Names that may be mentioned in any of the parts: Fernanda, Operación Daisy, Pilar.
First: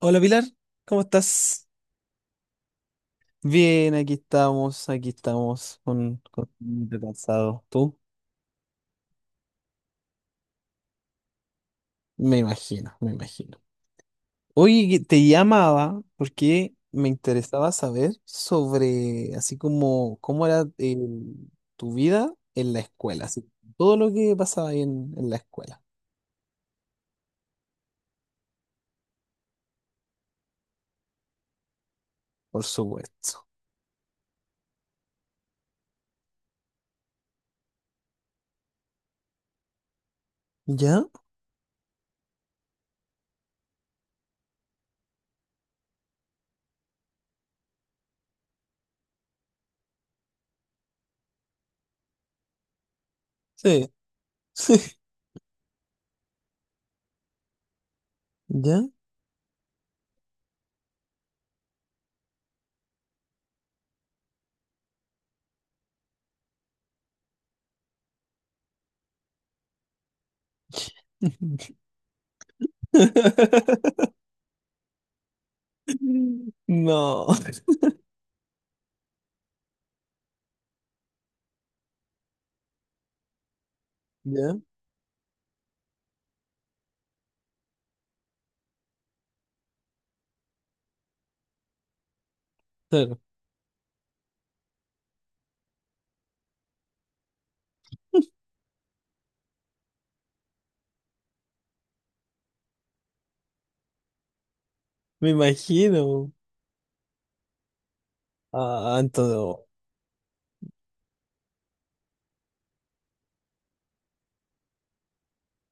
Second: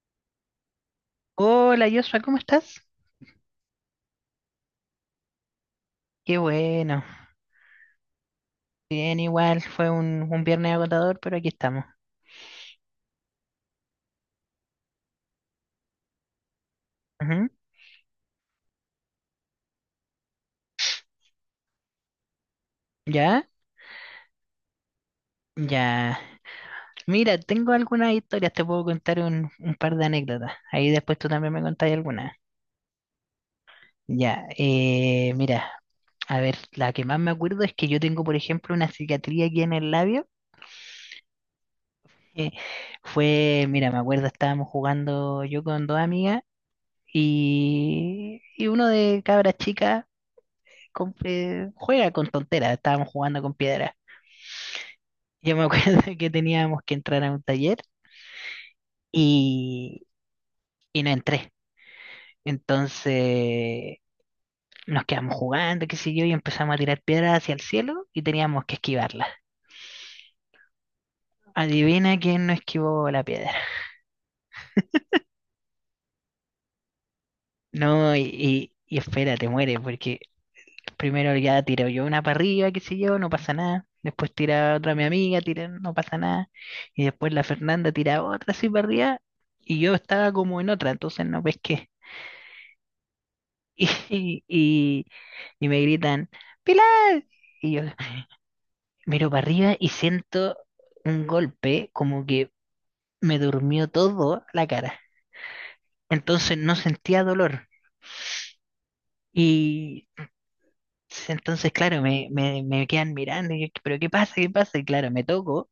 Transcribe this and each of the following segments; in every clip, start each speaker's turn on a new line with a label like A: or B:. A: Hola Pilar, ¿cómo estás?
B: Hola Joshua, ¿cómo estás?
A: Bien, aquí estamos, con,
B: Qué
A: con un poquito
B: bueno.
A: cansado. ¿Tú?
B: Bien, igual fue un viernes agotador, pero aquí estamos.
A: Me imagino, me imagino. Oye, que te llamaba porque me
B: Ujú.
A: interesaba saber sobre, así como, cómo era tu vida en la escuela, así,
B: ¿Ya?
A: todo lo que pasaba ahí en la escuela,
B: Ya. Mira, tengo algunas historias, te puedo contar un par de anécdotas. Ahí después tú también me contás algunas.
A: por supuesto.
B: Ya, mira, a ver, la que más me acuerdo es que yo tengo, por ejemplo, una cicatriz aquí en el labio.
A: ¿Ya?
B: Eh, Fue, mira, me acuerdo, estábamos jugando yo con dos amigas y uno de cabras chicas juega con tonteras, estábamos jugando con
A: Sí.
B: piedras. Yo me acuerdo que teníamos que entrar a un taller
A: ¿Ya?
B: y, y no entré. Entonces nos quedamos jugando, qué sé yo, y empezamos a tirar piedras hacia el cielo y teníamos que esquivarlas. Adivina quién no esquivó la piedra.
A: No.
B: No, y espera, te mueres, porque primero ya tiro yo una para arriba, qué sé yo, no pasa nada. Después
A: ¿Ya?
B: tira otra mi amiga, tira, no pasa nada. Y después la Fernanda tira otra así para arriba. Y yo estaba como en otra, entonces no pesqué.
A: Claro,
B: Y, y, y me gritan, ¡Pilar! Y yo miro para arriba y siento un golpe como que me durmió todo la cara.
A: me imagino.
B: Entonces no sentía dolor.
A: Ah, entonces.
B: Y entonces, claro, me quedan mirando y yo, ¿pero qué pasa? ¿Qué pasa? Y claro, me toco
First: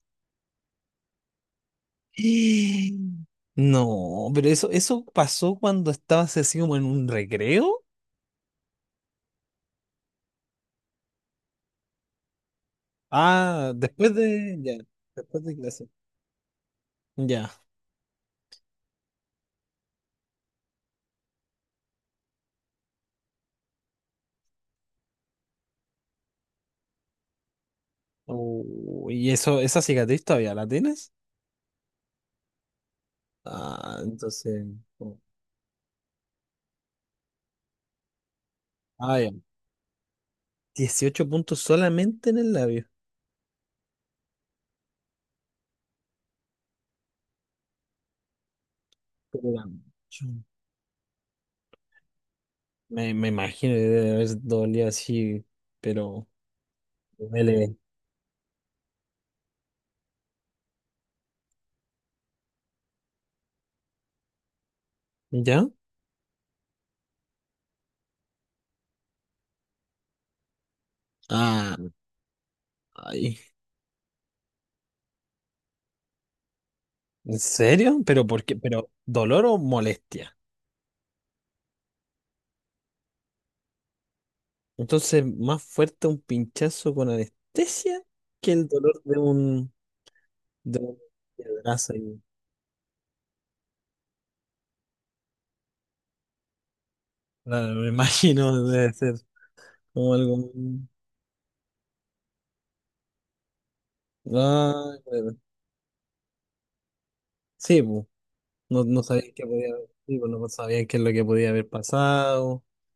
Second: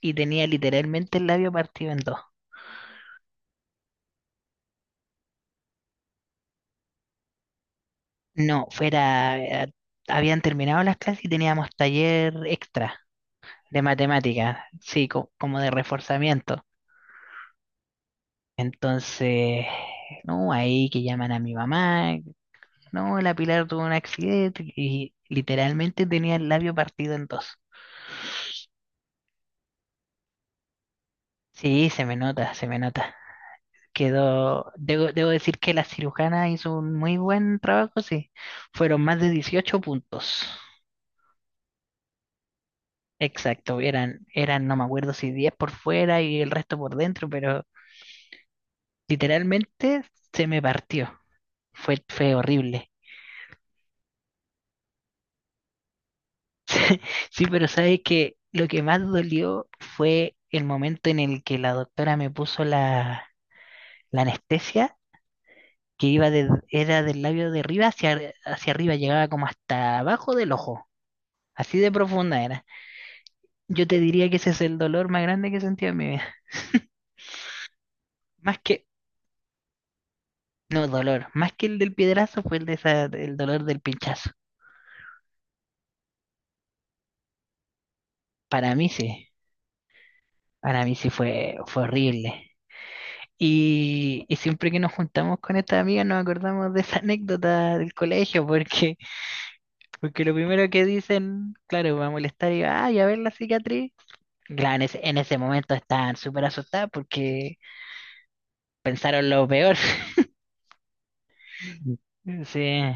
B: y tenía literalmente el labio partido en dos.
A: No, pero eso pasó cuando estabas así como en un recreo.
B: No, fuera, habían terminado las clases y teníamos taller extra
A: Ah,
B: de matemática,
A: ya,
B: sí,
A: después de
B: como de
A: clase.
B: reforzamiento.
A: Ya.
B: Entonces, no, ahí que llaman a mi mamá, no, la Pilar tuvo un accidente y literalmente tenía el labio partido en dos.
A: Oh, ¿y eso, esa cicatriz todavía la tienes?
B: Sí, se me nota, se me nota.
A: Ah, entonces.
B: Quedó, debo,
A: Oh.
B: debo decir que la cirujana hizo un muy buen trabajo, sí. Fueron
A: Ah,
B: más
A: ya.
B: de 18 puntos.
A: 18 puntos solamente en el labio.
B: Exacto, eran, no me acuerdo si 10 por fuera y el resto por dentro, pero
A: Pero era
B: literalmente
A: mucho.
B: se me partió. Fue horrible.
A: Me imagino que debe haber dolido así, pero
B: Sí, pero
A: duele.
B: sabes que lo que más dolió fue el momento en el que la doctora me puso la anestesia,
A: ¿Ya?
B: que iba de, era del labio de arriba hacia, hacia arriba, llegaba como hasta abajo del ojo.
A: Ah,
B: Así de profunda era.
A: ay.
B: Yo te diría que ese es el dolor más grande que he sentido en mi vida.
A: ¿En serio? ¿Pero por qué?
B: Más que,
A: ¿Pero dolor o molestia?
B: no, dolor. Más que el del piedrazo fue el de esa, el dolor del pinchazo.
A: Entonces, más fuerte un pinchazo con anestesia que el
B: Para mí
A: dolor de
B: sí.
A: un, de
B: Para mí
A: un
B: sí fue
A: piedrazo.
B: horrible. Y siempre que nos juntamos con estas amigas nos acordamos de esa
A: Claro,
B: anécdota
A: me
B: del colegio,
A: imagino, debe
B: porque,
A: ser como
B: porque lo
A: algo.
B: primero que dicen, claro, va a molestar y ay, a ver la cicatriz. Claro, en
A: Ah,
B: ese, en
A: claro.
B: ese momento estaban súper asustadas porque
A: Sí, pues, no, no
B: pensaron
A: sabían qué
B: lo
A: podía
B: peor.
A: haber, sí, pues, no sabían qué es lo que podía haber pasado.
B: Sí,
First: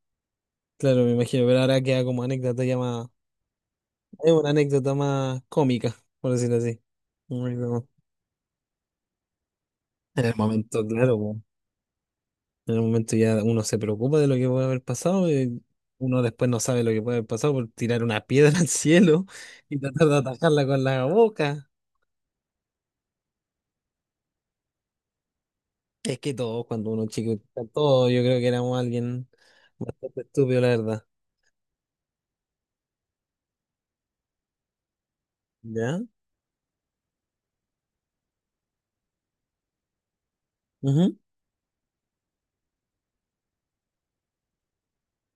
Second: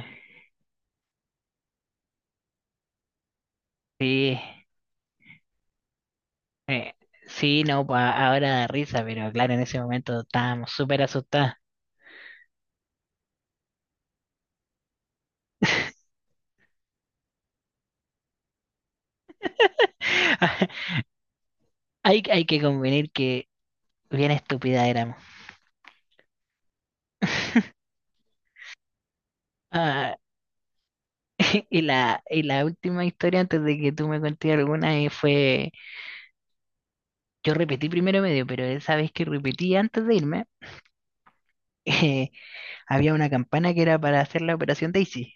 A: Claro, me imagino, pero ahora queda como anécdota ya más. Es
B: sí,
A: una anécdota más cómica, por decirlo así. Muy
B: sí, no,
A: como-
B: ahora da risa, pero claro, en ese momento
A: En el
B: estábamos
A: momento,
B: súper
A: claro, pues.
B: asustadas.
A: En el momento ya uno se preocupa de lo que puede haber pasado, y uno después no sabe lo que puede haber pasado por tirar una piedra al cielo y tratar de atajarla con la boca.
B: Hay que convenir que bien estúpida éramos.
A: Es que todos, cuando uno es chico, todos, yo creo que éramos alguien
B: Ah,
A: bastante estúpido, la verdad.
B: y la última historia antes de que tú me contes alguna, fue,
A: ¿Ya?
B: yo repetí primero medio, pero esa vez que repetí antes de irme,
A: Ujú.
B: eh, había una campana que era para hacer la operación Daisy,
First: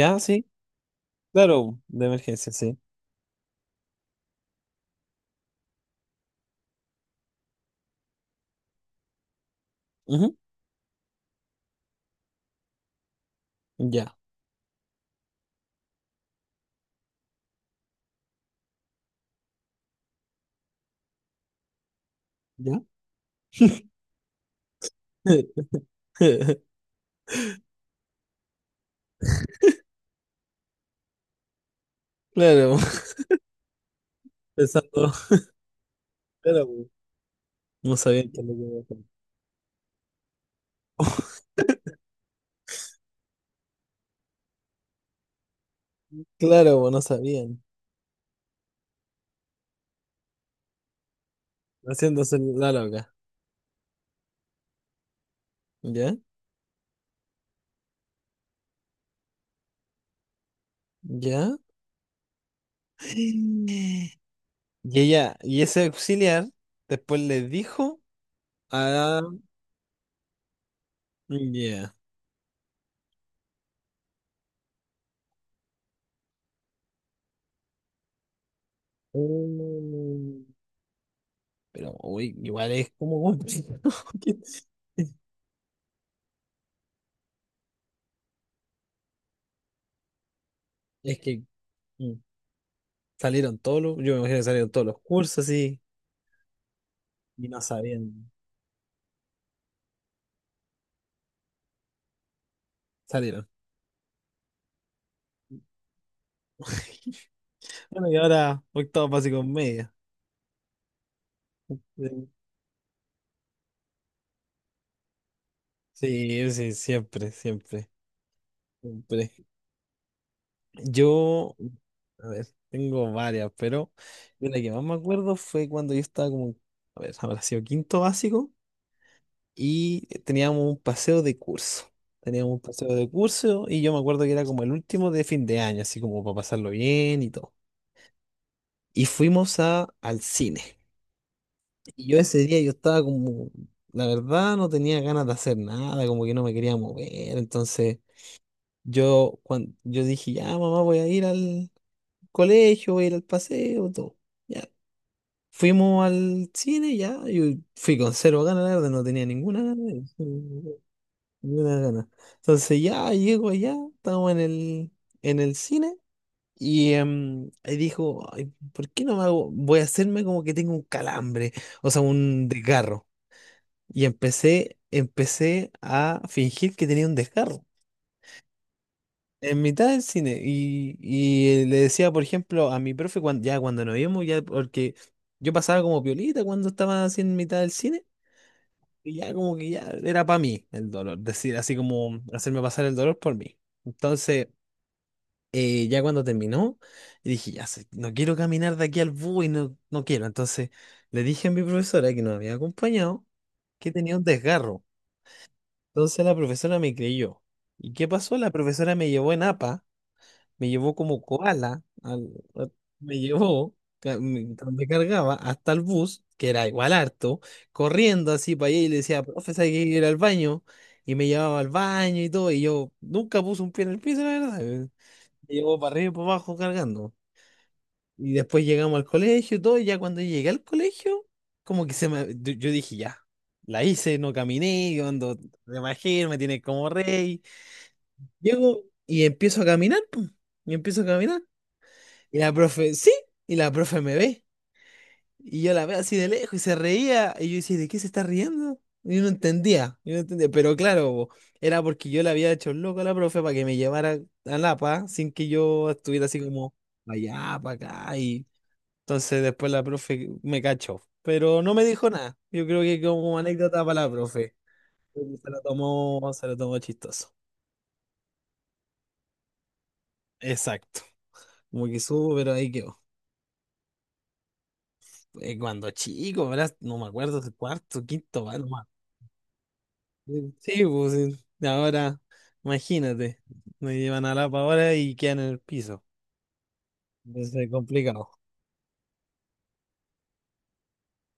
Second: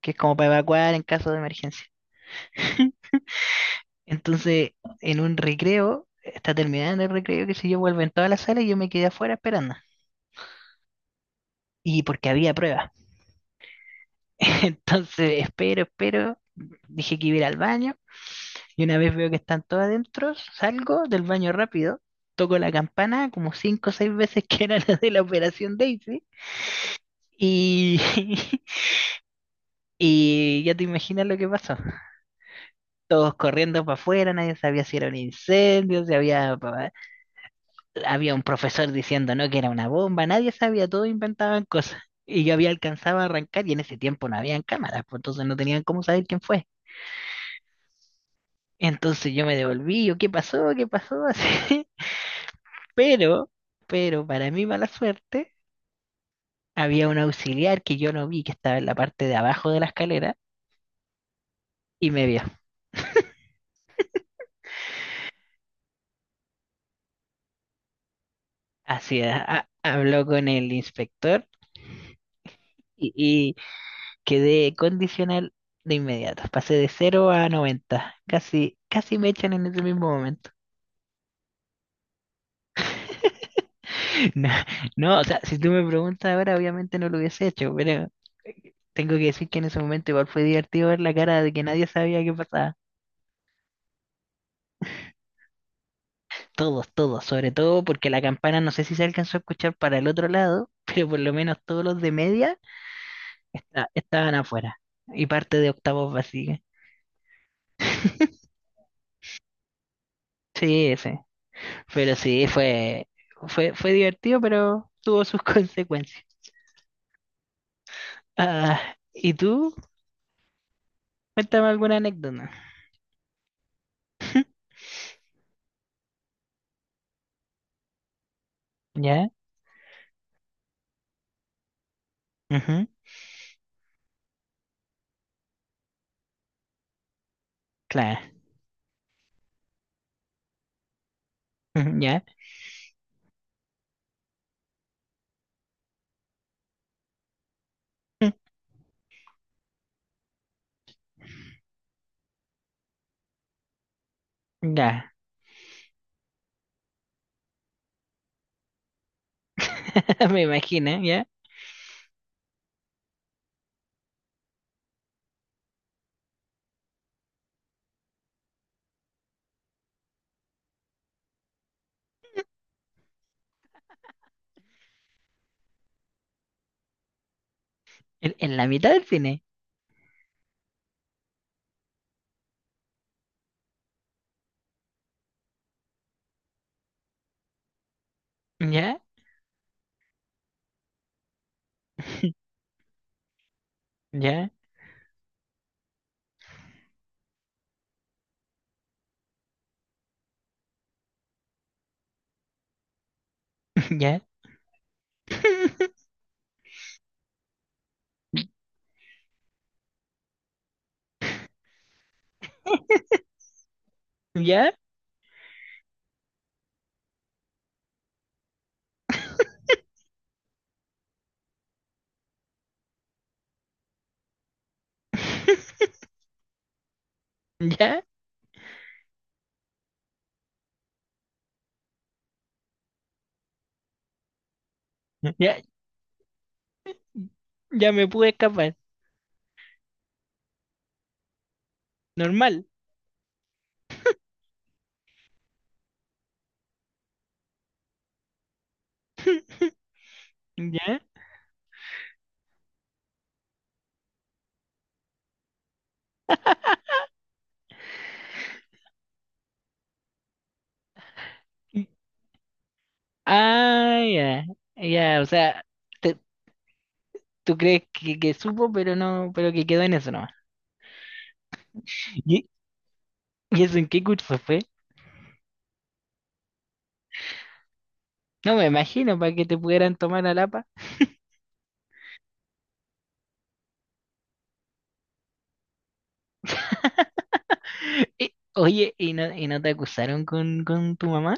B: que es como
A: sí.
B: para evacuar en caso de
A: Claro,
B: emergencia.
A: de emergencia, sí.
B: Entonces, en un recreo, está terminando el recreo, que si yo, vuelvo en toda la sala y yo me quedé afuera esperando.
A: Ujú.
B: Y porque había pruebas.
A: Ya.
B: Entonces, espero, espero. Dije que iba a ir al baño. Y una vez veo que están todos adentro, salgo del baño rápido, toco la
A: ¿Ya?
B: campana como cinco o seis veces que era la de la operación Daisy. Y, y ya te imaginas lo que pasó.
A: Claro,
B: Todos corriendo para afuera, nadie sabía si era
A: pensando,
B: un incendio, si había,
A: claro, no sabían
B: había
A: qué
B: un
A: es lo que iba a
B: profesor
A: hacer.
B: diciendo no que era una bomba, nadie sabía, todos inventaban cosas. Y yo había alcanzado a arrancar y en ese tiempo no habían cámaras, pues entonces no tenían cómo saber quién fue.
A: Claro, pues, no sabían.
B: Entonces yo me devolví, yo, ¿qué pasó? ¿Qué pasó? Así.
A: Haciéndose la loca.
B: Pero, pero para mi mala suerte,
A: ¿Ya?
B: había un auxiliar que yo no vi, que estaba en la parte de abajo de la escalera,
A: ¿Ya?
B: y me vio.
A: Y ella, y ese auxiliar después le dijo a.
B: Así, habló con el inspector
A: Ya.
B: y quedé condicional de inmediato. Pasé de 0 a 90. Casi, casi me echan en ese mismo
A: Mm.
B: momento.
A: Pero uy, igual es como complicado. que-
B: No, no, o sea, si tú me preguntas ahora, obviamente no lo hubiese hecho, pero tengo que decir que en ese momento igual fue divertido ver la
A: Es que
B: cara de que nadie
A: mm,
B: sabía qué pasaba.
A: salieron yo me imagino que salieron todos los cursos así
B: Todos, todos,
A: y
B: sobre
A: no
B: todo porque la
A: sabían,
B: campana no sé si se alcanzó a escuchar para el otro lado, pero por lo menos todos los de media
A: salieron.
B: estaban afuera y parte de octavos vacía.
A: Bueno, y ahora octavo básico en media.
B: Sí, sí, pero
A: Sí,
B: sí, fue, fue divertido, pero tuvo sus consecuencias.
A: sí, sí, siempre, siempre,
B: Ah,
A: siempre.
B: ¿y tú?
A: Yo,
B: Cuéntame alguna
A: a
B: anécdota.
A: ver, tengo varias, pero de la que más me acuerdo fue cuando yo estaba como, a ver, habrá sido quinto básico.
B: ¿Ya?
A: Y teníamos un paseo de curso. Teníamos un
B: Ujú,
A: paseo de curso y yo me acuerdo que era como el último de fin de año, así como para pasarlo bien y todo.
B: claro.
A: Y fuimos al cine.
B: Ujú,
A: Y yo
B: ¿ya?
A: ese día yo estaba como, la verdad no tenía ganas de hacer nada, como que no me quería mover. Entonces yo dije, ya mamá voy a ir al colegio, voy a ir al paseo, todo. Ya.
B: Ya.
A: Fuimos al cine, ya, yo fui con cero ganas, la verdad, no tenía ninguna gana.
B: Me imagino, ¿ya?
A: Ni una gana. Entonces ya llego allá, estamos en el cine y dijo, "Ay, ¿por qué no me hago? Voy a hacerme como que tengo un calambre, o sea, un desgarro". Y empecé a fingir que tenía un desgarro.
B: En la mitad del cine.
A: En mitad del cine. Y le decía, por ejemplo, a mi profe, ya cuando nos vimos, ya porque yo pasaba como piolita cuando estaba así en mitad del cine,
B: ¿Ya?
A: y ya como que ya era para mí el dolor, decir, así como hacerme pasar el dolor por mí. Entonces,
B: ¿Ya?
A: ya cuando terminó, y dije, ya sé, no quiero caminar de aquí al bus y no, no quiero. Entonces le dije a mi profesora que nos había acompañado que tenía
B: ¿Ya?
A: un desgarro. Entonces la profesora me creyó. ¿Y qué pasó? La profesora me llevó en APA, me llevó como koala, me llevó, ca- me,
B: ¿Ya?
A: me cargaba hasta el bus, que era igual harto, corriendo así para allá y le decía, profesora, hay que ir al baño. Y me llevaba al baño y todo, y yo nunca puse un pie en el piso, la verdad. Me llevó para arriba y para abajo cargando.
B: ¿Ya?
A: Y después llegamos al colegio y todo, y ya cuando llegué al colegio, como que se me. Yo dije, ya, la hice, no caminé, yo ando
B: Ya,
A: de magia, me tiene como rey.
B: ya me pude escapar.
A: Llego y empiezo a caminar, pum, y empiezo a caminar. Y la
B: Normal.
A: profe, sí, y la profe me ve. Y yo la veo así de lejos y se reía. Y yo decía, ¿de qué se está riendo? Y yo no entendía, yo no entendía. Pero
B: ¿Ya?
A: claro, po, era porque yo le había hecho el loco a la profe para que me llevara a Lapa sin que yo estuviera así como para allá, para acá. Y entonces después la profe me cachó. Pero no me dijo nada. Yo creo que como anécdota
B: Ah,
A: para la
B: ya.
A: profe.
B: Ya, o
A: Se
B: sea, te-
A: se lo tomó chistoso.
B: tú crees que, supo, pero no, pero que quedó en eso nomás.
A: Exacto. Como que subo,
B: ¿Y,
A: pero ahí quedó.
B: y eso en qué curso fue?
A: Cuando chico, ¿verdad? No me acuerdo, cuarto, quinto,
B: No
A: ¿verdad?
B: me imagino para que te pudieran tomar a Lapa.
A: Sí, pues sí. Ahora, imagínate, me llevan a la ahora y quedan en el piso. Entonces, complicado.
B: Oye, ¿y no te acusaron con tu mamá?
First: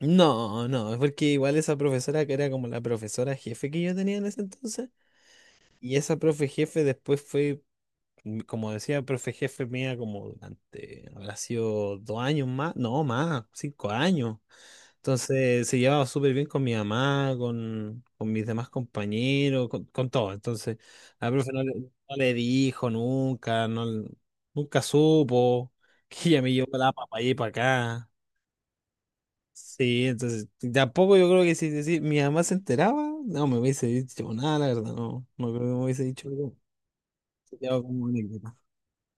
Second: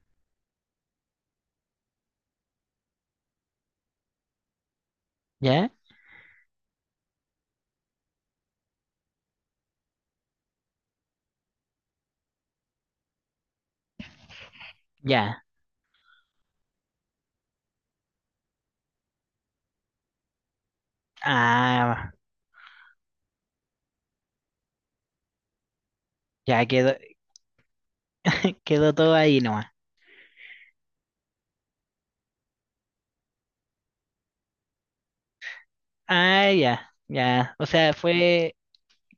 A: No, no, es porque igual esa profesora que era como la profesora jefe que yo tenía en ese entonces,
B: ¿Ya?
A: y esa profe jefe después fue como decía el profe jefe mía, como durante, habrá sido 2 años más, no más, 5 años.
B: Ya.
A: Entonces se llevaba súper bien con mi mamá, con mis demás compañeros, con todo. Entonces la profe no le,
B: Ah,
A: no le dijo nunca, no, nunca supo que ella me
B: ya
A: llevó la
B: quedó,
A: para allí para acá.
B: quedó todo ahí nomás.
A: Sí, entonces tampoco yo creo que si decir mi mamá se enteraba, no me hubiese dicho nada, la verdad, no, no creo que me hubiese dicho
B: Ah,
A: algo.
B: ya, ya.
A: Se
B: O
A: quedaba
B: sea,
A: como anécdota.
B: fue,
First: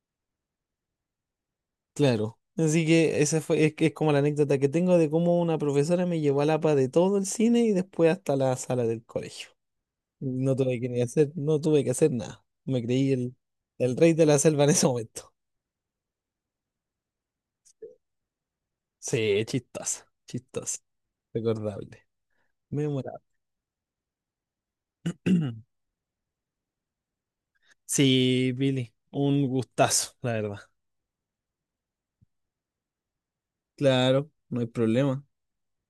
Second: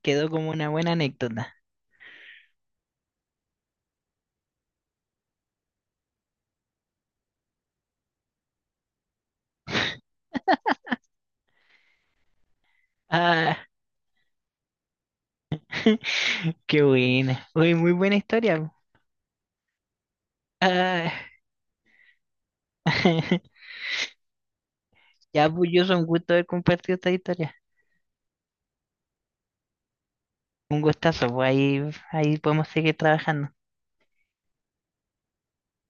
B: quedó como una buena anécdota.
A: Claro. Así que esa fue, es, que es como la anécdota que tengo de cómo una profesora me llevó a la pa de todo el cine y después hasta la sala del colegio. No tuve que ni hacer, no tuve que hacer nada. Me creí el,
B: Ah,
A: el rey de la selva en ese momento.
B: qué buena. Oye, muy buena historia.
A: Sí, chistosa, chistosa.
B: Ah,
A: Recordable. Memorable.
B: ya, pues yo un gusto haber compartido esta historia.
A: Sí, Billy, un gustazo, la verdad.
B: Un gustazo, pues ahí podemos seguir trabajando.
A: Claro, no hay problema,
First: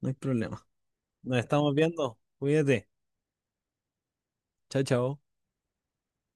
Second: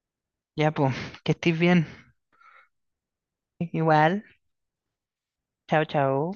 A: no hay problema.
B: Ya, pues, que
A: Nos
B: estés
A: estamos
B: bien.
A: viendo. Cuídate.
B: Igual,
A: Chao, chao.
B: chao, chao.